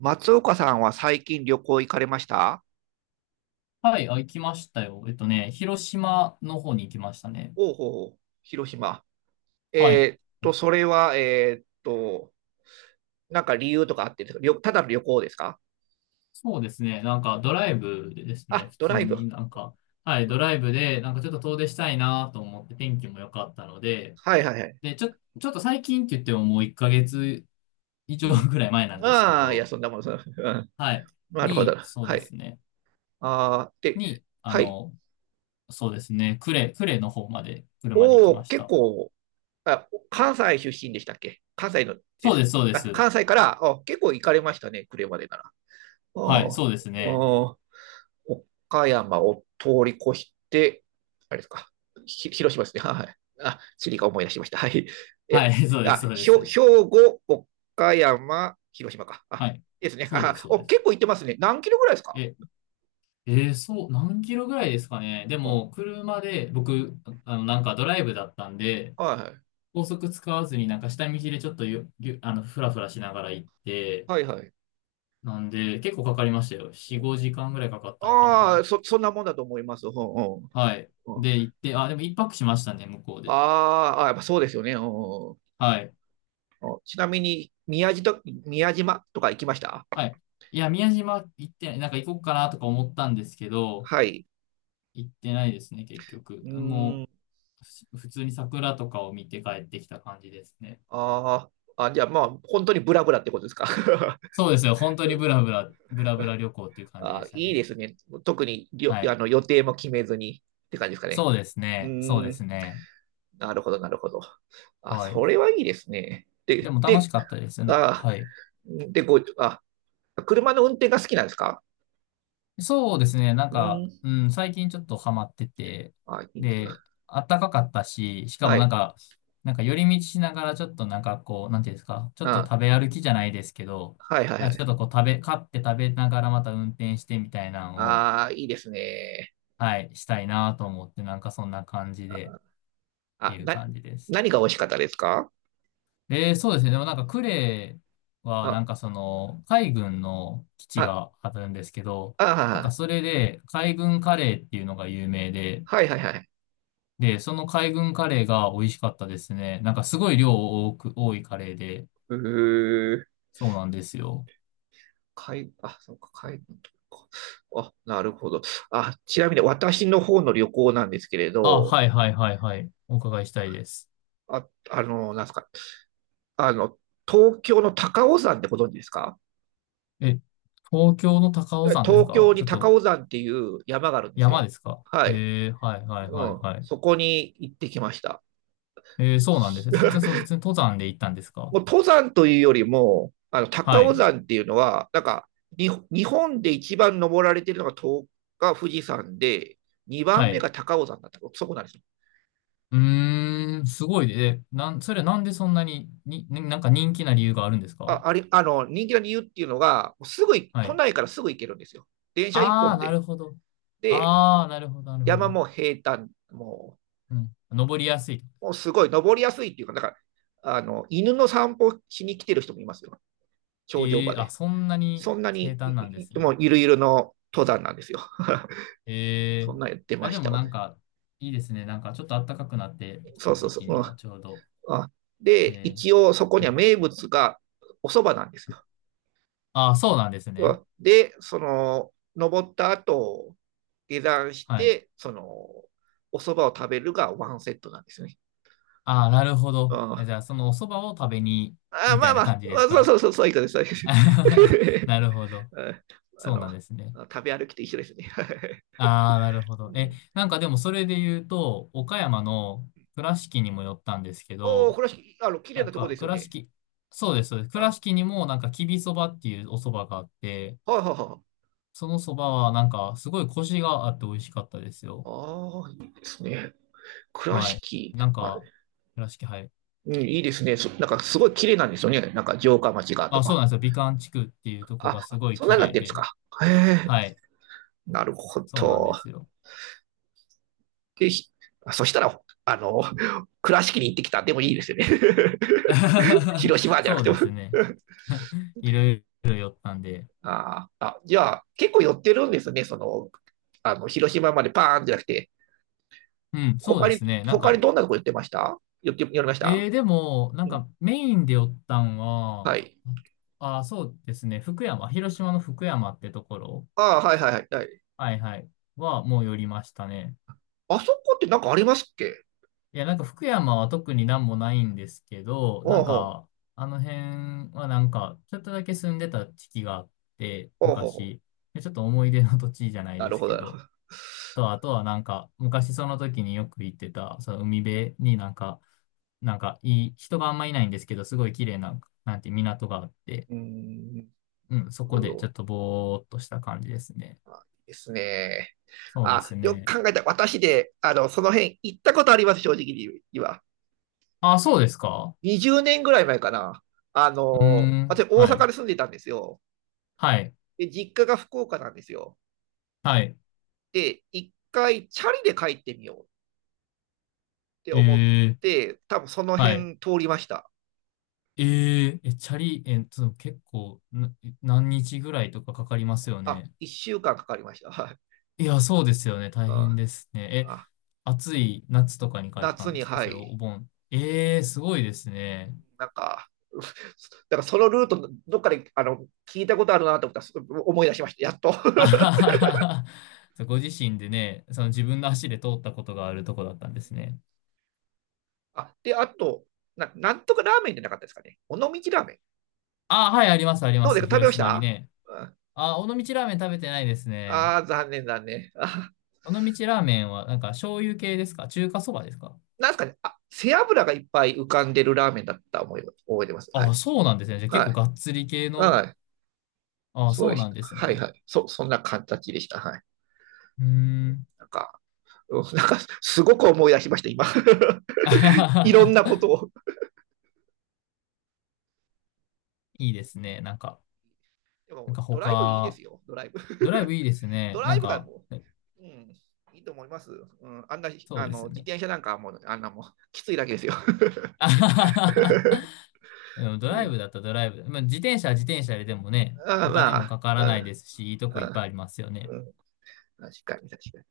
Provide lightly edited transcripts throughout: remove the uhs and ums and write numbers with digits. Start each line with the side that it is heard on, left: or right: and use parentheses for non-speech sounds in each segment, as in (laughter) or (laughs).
right: 松岡さんは最近旅行行かれました？
left: はい、あ、行きましたよ。広島の方に行きましたね。
right: おうほうほう、広島。
left: はい。
right: それは、なんか理由とかあってですか？旅、ただの旅行ですか？
left: そうですね、なんかドライブでですね、
right: あ、
left: 普
right: ド
left: 通
right: ライ
left: に
right: ブ。
left: なんか、はい、ドライブで、なんかちょっと遠出したいなと思って、天気も良かったので、
right: はいはいはい。
left: で、ちょ、ちょっと最近って言ってももう1ヶ月以上
right: うん。
left: ぐらい前なんですけ
right: ああ、いや、
left: ど、
right: そんなもん、(laughs) そんな。うん。
left: はい、
right: なるほど。
left: に、そう
right: は
left: で
right: い。
left: すね、
right: ああ、で、
left: に、あ
right: はい。
left: の、そうですね、呉の方まで、車で行
right: お
left: きま
right: お、
left: し
right: 結
left: た。
right: 構、あ、関西出身でしたっけ？関西ので
left: そうで
right: す。
left: す、そうで
right: あ、
left: す。
right: 関西から、あ、結構行かれましたね、車でなら。あ
left: はい、
right: あ、
left: そうですね。
right: ああ、岡山を通り越して、あれですか、広島ですね。(laughs) はい。あ、地理が思い出しました。はい。
left: は
right: え、
left: い、(laughs) そうです、
right: あ、
left: そうで
right: ひょ
left: す。
right: 兵庫、岡山、広島か。あ、
left: はい、
right: ですね。
left: そうで
right: あ、
left: す、そう
right: お、
left: です。
right: 結構行ってますね。何キロぐらいですか？
left: え、えーそう、何キロぐらいですかね。で
right: うん、
left: も、車で、僕、なんかドライブだったんで、
right: はいはい。
left: 高速使わずになんか下道でちょっとゆ、ゆ、あの、ふらふらしながら行って、
right: はいはい。
left: なんで、結構かかりましたよ。4、5時間ぐらいかかったのか
right: あ
left: な。
right: あ、そ、そんなもんだと思います。うんうん。
left: はい。
right: うん、
left: で、行って、あ、でも一泊しましたね、向こうで。
right: あーあ、やっぱそうですよね。うんうん、
left: はい。
right: ちなみに宮島と、宮島とか行きました？
left: はい。いや、宮島行ってない、なんか行こうかなとか思ったんですけど、
right: はい。
left: 行ってないですね、結局。
right: う
left: も
right: ん。
left: う、ふ普通に桜とかを見て帰ってきた感じですね。
right: あーあ、じゃあまあ、本当にブラブラってことですか。(laughs)
left: そうですよ。本当にブラブラ旅行っていう感じ
right: あ
left: で
right: ー、
left: した
right: いいで
left: ね。
right: すね。特によ、
left: はい。
right: 予定も決めずにって感じですかね。うー
left: そうで
right: ん、
left: すね。
right: なるほど、なるほど。あ、
left: はい。
right: それはいいですね。
left: で
right: で、
left: も楽し
right: で、
left: かったですな。
right: あ
left: はい。
right: ー、で、ご、あ、車の運転が好きなんですか？
left: そうですね。なん
right: うー
left: か、
right: ん、
left: うん、最近ちょっとハマってて、
right: あ、いいんですね。
left: で、あったかかったし、しか
right: は
left: もなん
right: い、
left: か、なんか寄り道しながらちょっとなんかこう、なんていうんですか、ちょっと
right: あ、
left: 食べ歩きじゃないですけど、
right: はい、はい、は
left: なんかちょ
right: い。
left: っとこう食べ、買って食べながらまた運転してみたいなのを、
right: ああ、いいですね。
left: はい、したいなと思って、なんかそんな感じで、って
right: あ、
left: いう
right: な、
left: 感じです。
right: 何が美味しかったですか？
left: えー、そうですね。でもなんかクレーはな
right: あ、
left: んかその海軍の基地
right: あ、
left: があるんですけど、
right: あ
left: なんか
right: ー、
left: それで海軍カレーっていうのが有名で、
right: はい、はい、はい。
left: で、その海軍カレーが美味しかったですね。なんかすごい量多く、多いカレーで、
right: うー、
left: そうなんですよ。
right: 海、あ、そうか、海のとこか。あ、なるほど。あ、ちなみに私の方の旅行なんですけれ
left: あ、
right: ど、
left: はいはいはいはい。お伺いしたいです。
right: あ、なんですか、あの、東京の高尾山ってご存知ですか？
left: え、東京の高尾山です
right: 東
left: か。
right: 京
left: ち
right: に
left: ょっ
right: 高
left: と
right: 尾山っていう山があるんです
left: 山
right: よ。
left: ですか
right: はい。
left: えー、はいはい
right: う
left: はい
right: ん。
left: はい。
right: そこに行ってきました。
left: えー、そうなんですね。
right: (laughs)
left: 普通に登山で行ったんですか。
right: もう登山というよりも、あの、
left: は
right: 高尾
left: い。
right: 山っていうのは、なんか、に日本で一番登られてるのが東が富士山で、2番
left: は
right: 目
left: い。
right: が高尾山だった。そこなんですよ。
left: うーん、すごいね。えなん、それ、なんでそんなになんか人気な理由があるんですか。
right: あありあの人気の理由っていうのが、すぐい
left: は
right: 都
left: い。
right: 内からすぐ行けるんですよ。電車一
left: あ
right: 本
left: あ、な
right: で。
left: るほど。
right: で、
left: なるほ
right: 山
left: ど。
right: も平坦、
left: うん。登りやすい。
right: もうすごい登りやすいっていうか、なんからあの犬の散歩しに来てる人もいますよ、頂上
left: え
right: ま
left: え、あ、
right: で。
left: そんなに
right: そんな
left: 平
right: に、
left: 坦なんです
right: もう
left: ね。
right: ゆるゆるの登山なんですよ。(laughs)
left: え
right: そ
left: え、
right: んなやって
left: あ、
right: ま
left: で
right: した、
left: もな
right: 私。
left: んか、いいですね。なんか、ちょっと暖かくなってき
right: そう
left: た
right: そう
left: 時
right: そ
left: 期に
right: う。
left: はちょうど。
right: うん、で、
left: え
right: 一応そこ
left: え、う
right: には
left: ん。
right: 名物がお蕎麦なんですよ。
left: ああ、そうなんですね。
right: で、その、登った後、下山し
left: はい。
right: て、その、お蕎麦を食べるがワンセットなんですよね。
left: ああ、なるほ
right: うん、
left: ど。え
right: あ、
left: じゃあ、そのお蕎麦を食べに、
right: まあ
left: み
right: ま
left: た
right: あ
left: い
right: ま
left: な
right: あ、
left: 感じです
right: そう
left: か。
right: そうそう、そういうことです、そういうこと
left: (laughs)
right: です。
left: なるほど。
right: (laughs) あ
left: そう
right: の、
left: なんですね。
right: 食べ歩きと一緒ですね。(laughs)
left: ああ、なるほ
right: う
left: ど。え、
right: ん、
left: なんかでもそれで言うと、岡山の倉敷にも寄ったんですけ
right: おお、
left: ど、
right: これはあの綺麗
left: なん
right: なとこ
left: か
right: ですよ
left: 倉
right: ね。
left: 敷、そうです、そうです。倉
right: あ、
left: 敷にもなんかきびそばっていうお蕎麦があって、
right: はいはいはい。
left: その蕎麦はなんかすごいコシがあって美味しかったですよ。
right: ああ、いいですね。倉
left: はい。
right: 敷、
left: なん
right: あ、
left: か、はい。
right: うん、いいですね。そなんかすごい綺麗なんですよね。なんか城下町がと
left: あ、そう
right: か。
left: なんですよ。美観地区っていうと
right: あ、
left: こがす
right: あ、
left: ごい
right: そんな
left: 綺
right: になっ
left: 麗
right: てるんです
left: で、
right: か。へ
left: は
right: え。
left: い。
right: なるほ
left: そうなん
right: ど。
left: ですよ。
right: で、そしたら、あの、(laughs) 倉敷に行ってきたでもいいですよね。(laughs) 広島
left: (laughs)
right: じゃなく
left: そう
right: ても。
left: ですね。(laughs) いろいろ寄ったんで。
right: (laughs) ああ。じゃあ、結構寄ってるんですね。その、あの、広島までパーンじゃなくて、
left: うん、そう
right: 他
left: で
right: に、
left: すね。なん
right: 他
left: か、
right: にどんなとこ寄ってました、寄って、寄りました？
left: えー、でも、なん
right: うん。
left: かメインで寄ったん
right: は
left: は、
right: い。
left: あ、そうですね。広島の福山ってところ、
right: ああ、はいはいはいはい。
left: はいはい、はもう寄りましたね。
right: あそこってなんかありますっけ？
left: いや、なんか福山は特になんもないんですけど、な
right: おう
left: ん
right: ほ
left: か、
right: う。
left: あの辺はなんか、ちょっとだけ住んでた時期があって、
right: おうほうほう。
left: 昔。でちょっと思い出の土地じゃない
right: な
left: で
right: る
left: す
right: ほど、
left: け
right: なるほ
left: ど、
right: ど。
left: あとはなんか、昔その時によく行ってた、その海辺になんか、なんかいい、人があんまいないんですけど、すごい綺麗な、なんて港があって、
right: うーん。
left: うん、そこ
right: どう
left: でちょ
right: よ
left: っとぼーっとした感じですね。
right: ですね。
left: そうで
right: あ、
left: す
right: よ
left: ね。
right: く考えた。私で、あの、その辺行ったことあります、正直に言えば。
left: あ、そうですか。
right: 20年ぐらい前かな。あ
left: うー
right: の、私
left: ん、
right: 大
left: は
right: 阪
left: い、
right: に住んでたんですよ。
left: はい、
right: で、実家が福岡なんですよ。
left: はい、
right: で、一回チャリで帰ってみようって
left: え
right: 思っ
left: ー、
right: て、多分その
left: はい。
right: 辺通りました。
left: えー、え、チャリ、えっと、結構な、何日ぐらいとかかかりますよ
right: あ、
left: ね。
right: 1週間かんかかりました。はい。
left: いや、そうですよね。大
right: う
left: 変
right: ん。
left: ですね。え、
right: あ、
left: 暑い夏とかに帰った
right: 夏
left: んで
right: に、
left: すか、
right: は
left: それ
right: い。
left: お盆。ええー、すごいですね。
right: なんか、(laughs) うだからそのルート、どっかであの聞いたことあるなと思ったら、す、思い出しました、やっと。
left: あはははは (laughs) ご自身でね、その自
right: (laughs)
left: 分の足で通ったことがあるとこだったんですね。
right: あ、で、あと、な、なんとかラーメンじゃなかったですかね。尾道ラーメン。
left: あ、はい、ありま
right: どうで
left: す。
right: すか、食べ
left: 広
right: まし
left: 島に
right: た？
left: ね。あ、尾道ラーメン食べてないですね。
right: ああー、残念、残念。あ、
left: 尾道ラーメンは、なんか醤油系ですか、中華そばですか。
right: なんですかね。あ、背脂がいっぱい浮かんでるラーメンだった思い、覚えてます。はい。
left: あ、そうなんですね。じゃあ結構
right: は
left: がっつり系
right: い。は
left: の。
right: い。
left: あ、
right: そう
left: そ
right: で
left: う
right: し
left: なん
right: た。
left: です
right: はい、
left: ね。
right: はい。そ、そんな形でした。はい。
left: うーん。
right: なんか、うん、なんか、すごく思い出しました、今。(laughs)
left: (laughs) あはは
right: いろん
left: は
right: なこと
left: は、
right: を。
left: いいですね。なんか、
right: で
left: なん
right: も、
left: か
right: ドライブいいで
left: 他、
right: すよ、ドライブ。
left: ドライブ
right: (laughs)
left: いいです
right: ド
left: ね。
right: ライブがもう、うん、いいと思います。うん、あんな、
left: そう
right: あ
left: で
right: の、
left: す
right: 自
left: ね。
right: 転車なんかもう、あんなもう、きついだけですよ。
left: (laughs) あははは、
right: (laughs)
left: うん、ド
right: う
left: ライ
right: ん、
left: ブだったらドライブ。まあ、自転車は自転車ででもね、
right: あ、
left: お金
right: ま
left: も
right: あ、
left: かから
right: う
left: ない
right: ん、
left: ですし、いいとこいっぱいありますよね。
right: うんうん、確かに、確かに。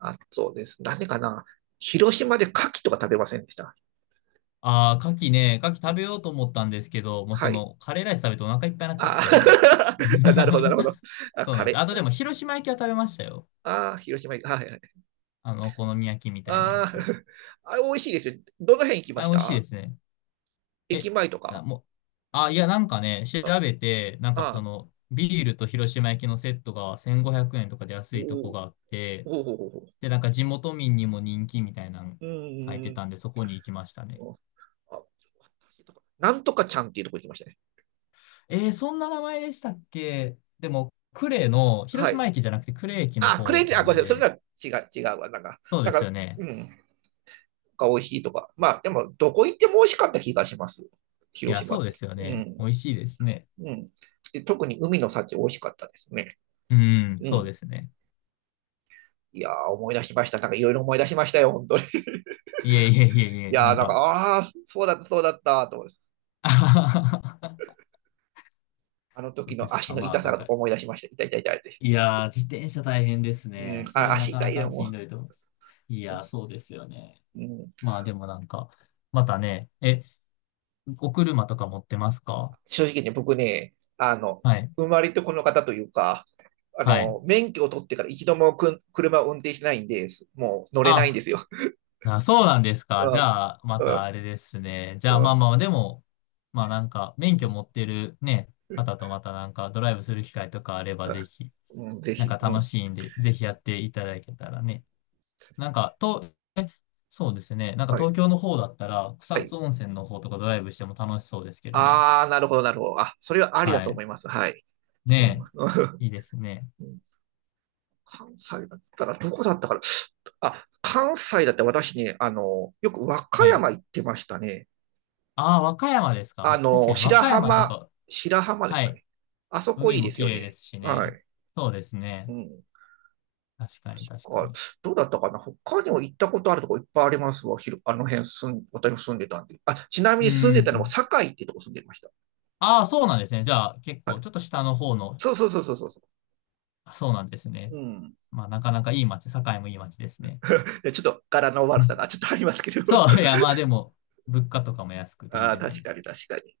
right: あ、そうです。なかな。広島で牡蠣とか食べませんでした？
left: ああ、牡蠣食べようと思ったんですけど、もう
right: は
left: そ
right: い。
left: の、カレーライス食べてお腹いっぱいになっちゃっ
right: あ
left: て。
right: あ。 (laughs) なるほど、なるほど。
left: (laughs)
right: あ、
left: そう
right: カ
left: なんです。
right: レ
left: あとで
right: ー。
left: も、広島焼きは食べましたよ。
right: ああ、広島行く。はいはい。
left: あの、お好み焼きみたいなや
right: ああ、
left: つ。
right: あれ美味しいですよ。どの辺行きま
left: あれ、
right: し
left: 美味しいで
right: た？
left: すね。
right: 駅
left: え、
right: 前と
left: あ、
right: か？
left: もう、あ、いや、なんかね、調
right: あ
left: べて、なんかそ
right: あ、
left: の、ビールと広島焼きのセットが1500円とかで安いとこ
right: お
left: があって、
right: ほうほうほうほ
left: で、なんか地元民にも人気みたいなの
right: う。う
left: 書いて
right: ー
left: た
right: ん。
left: んで、そこに行きましたね。
right: あ、なんとかちゃんっていうとこ行きましたね。
left: えー、そんな名前でしたっけ。でも、広
right: はい。
left: 島駅じゃなくて呉駅の
right: あ、クレ
left: 方
right: イジー、
left: な
right: あ、ごめ
left: ん
right: んなさい。そ
left: で、
right: れなら違う、違うわ。なんか、
left: そう
right: な
left: で
right: ん
left: す
right: か、
left: よね。
right: うん。が美味しいとか。まあ、でも、どこ行っても美味しかった気がします。
left: い
right: 広
left: や、
right: 島
left: そ
right: っ
left: うで
right: て。
left: すよ
right: う
left: ね。
right: ん。
left: 美味しいですね。
right: うん。で、特に海の幸美味しかったですね。
left: うん、
right: う
left: そう
right: ん。
left: ですね。
right: いやー、思い出しました。なんかいろいろ思い出しましたよ、本当に。
left: いえいえいえい
right: (laughs) い
left: え、
right: や
left: な
right: ー、
left: ん
right: なんか、
left: か、
right: ああ、そうだった、そうだった、と思って。
left: (laughs)
right: あの
left: そ
right: 時
left: うで
right: の
left: す
right: 足
left: か。
right: の
left: ま
right: 痛
left: あ、
right: さ
left: なん
right: が
left: か、
right: 思い出しました。痛い痛い痛いって。
left: いやー、自転車大変です
right: う
left: ね。
right: ん、
left: それ
right: あ、
left: はな
right: 足
left: か
right: 痛
left: な
right: いよ、
left: かしん
right: も
left: どいと思います。い
right: う。
left: やー、そうですよね。
right: うん、
left: まあでもなんか、またね、え、お車とか持ってますか。
right: 正直ね、僕ね、あの、
left: はい。
right: 生まれてこの方というか、あ
left: はい。
right: の、免許を取ってから一度もくん車を運転しないんで、す、もう乗れないんで
left: あ、
right: すよ。
left: あ、そうなんです
right: (laughs)
left: か。
right: う
left: じ
right: ん、
left: ゃあ、ま
right: う
left: た
right: ん、
left: あれですね。じゃあ、
right: うん、
left: でも、まあなんか、免許持ってるね、方とまたなんか、ドライブする機会とかあれば、ぜひ、
right: うん、ぜ
left: なん
right: ひ。
left: か
right: う
left: 楽
right: ん。
left: しいんで、ぜひやっていただけたらね。なんか、と、え、そうですね。なんか
right: はい。
left: 東京の方だったら、
right: は
left: 草
right: い。
left: 津温泉の方とかドライブしても楽しそうですけどね。
right: ああ、なるほど、なるほど。あ、それはありだ
left: は
right: と思
left: い。
right: います。はい。で
left: ね
right: も、
left: え。いいですね。
right: うん、関西だったら、どこだったから、あ、関西だって私ね、あの、よく和歌
left: はい。
right: 山行ってましたね。
left: ああ、和歌山ですか。
right: あ
left: まあ、確か
right: の、
left: に和
right: 白
left: 歌山と
right: 浜、
left: か、
right: 白浜です
left: は
right: か
left: い。
right: ね。あそこい
left: 海
right: いで
left: も
right: す
left: 綺
right: よ
left: 麗で
right: ね。
left: すし
right: は
left: ね。
right: い。
left: そうです
right: う
left: ね。
right: ん。
left: 確か
right: か、
left: に。
right: どうだったかな。他にも行ったことあるとこいっぱいありますわ。ひろ、あの辺住ん、私も住んでたんで。あ、ちなみ
left: うん
right: に住ん
left: う
right: でたのも
left: ん。
right: 堺ってとこ住んでました。
left: ああ、そうなんですね。じゃあ、結
right: は
left: 構、
right: い。
left: ちょっと下の方の、
right: そうそうそうそうそうそ
left: あ、そうなんです
right: う。
left: ね。
right: うん。
left: まあ、なかなかいい街、堺もいい街ですね。
right: でちょっと柄の
left: う
right: 悪さ
left: ん、
right: がちょっとありますけど。(laughs)
left: そう、いや、まあでも、物価とかも安くていい
right: ああ、
left: じゃない
right: 確
left: で
right: か
left: すか。
right: に確かに。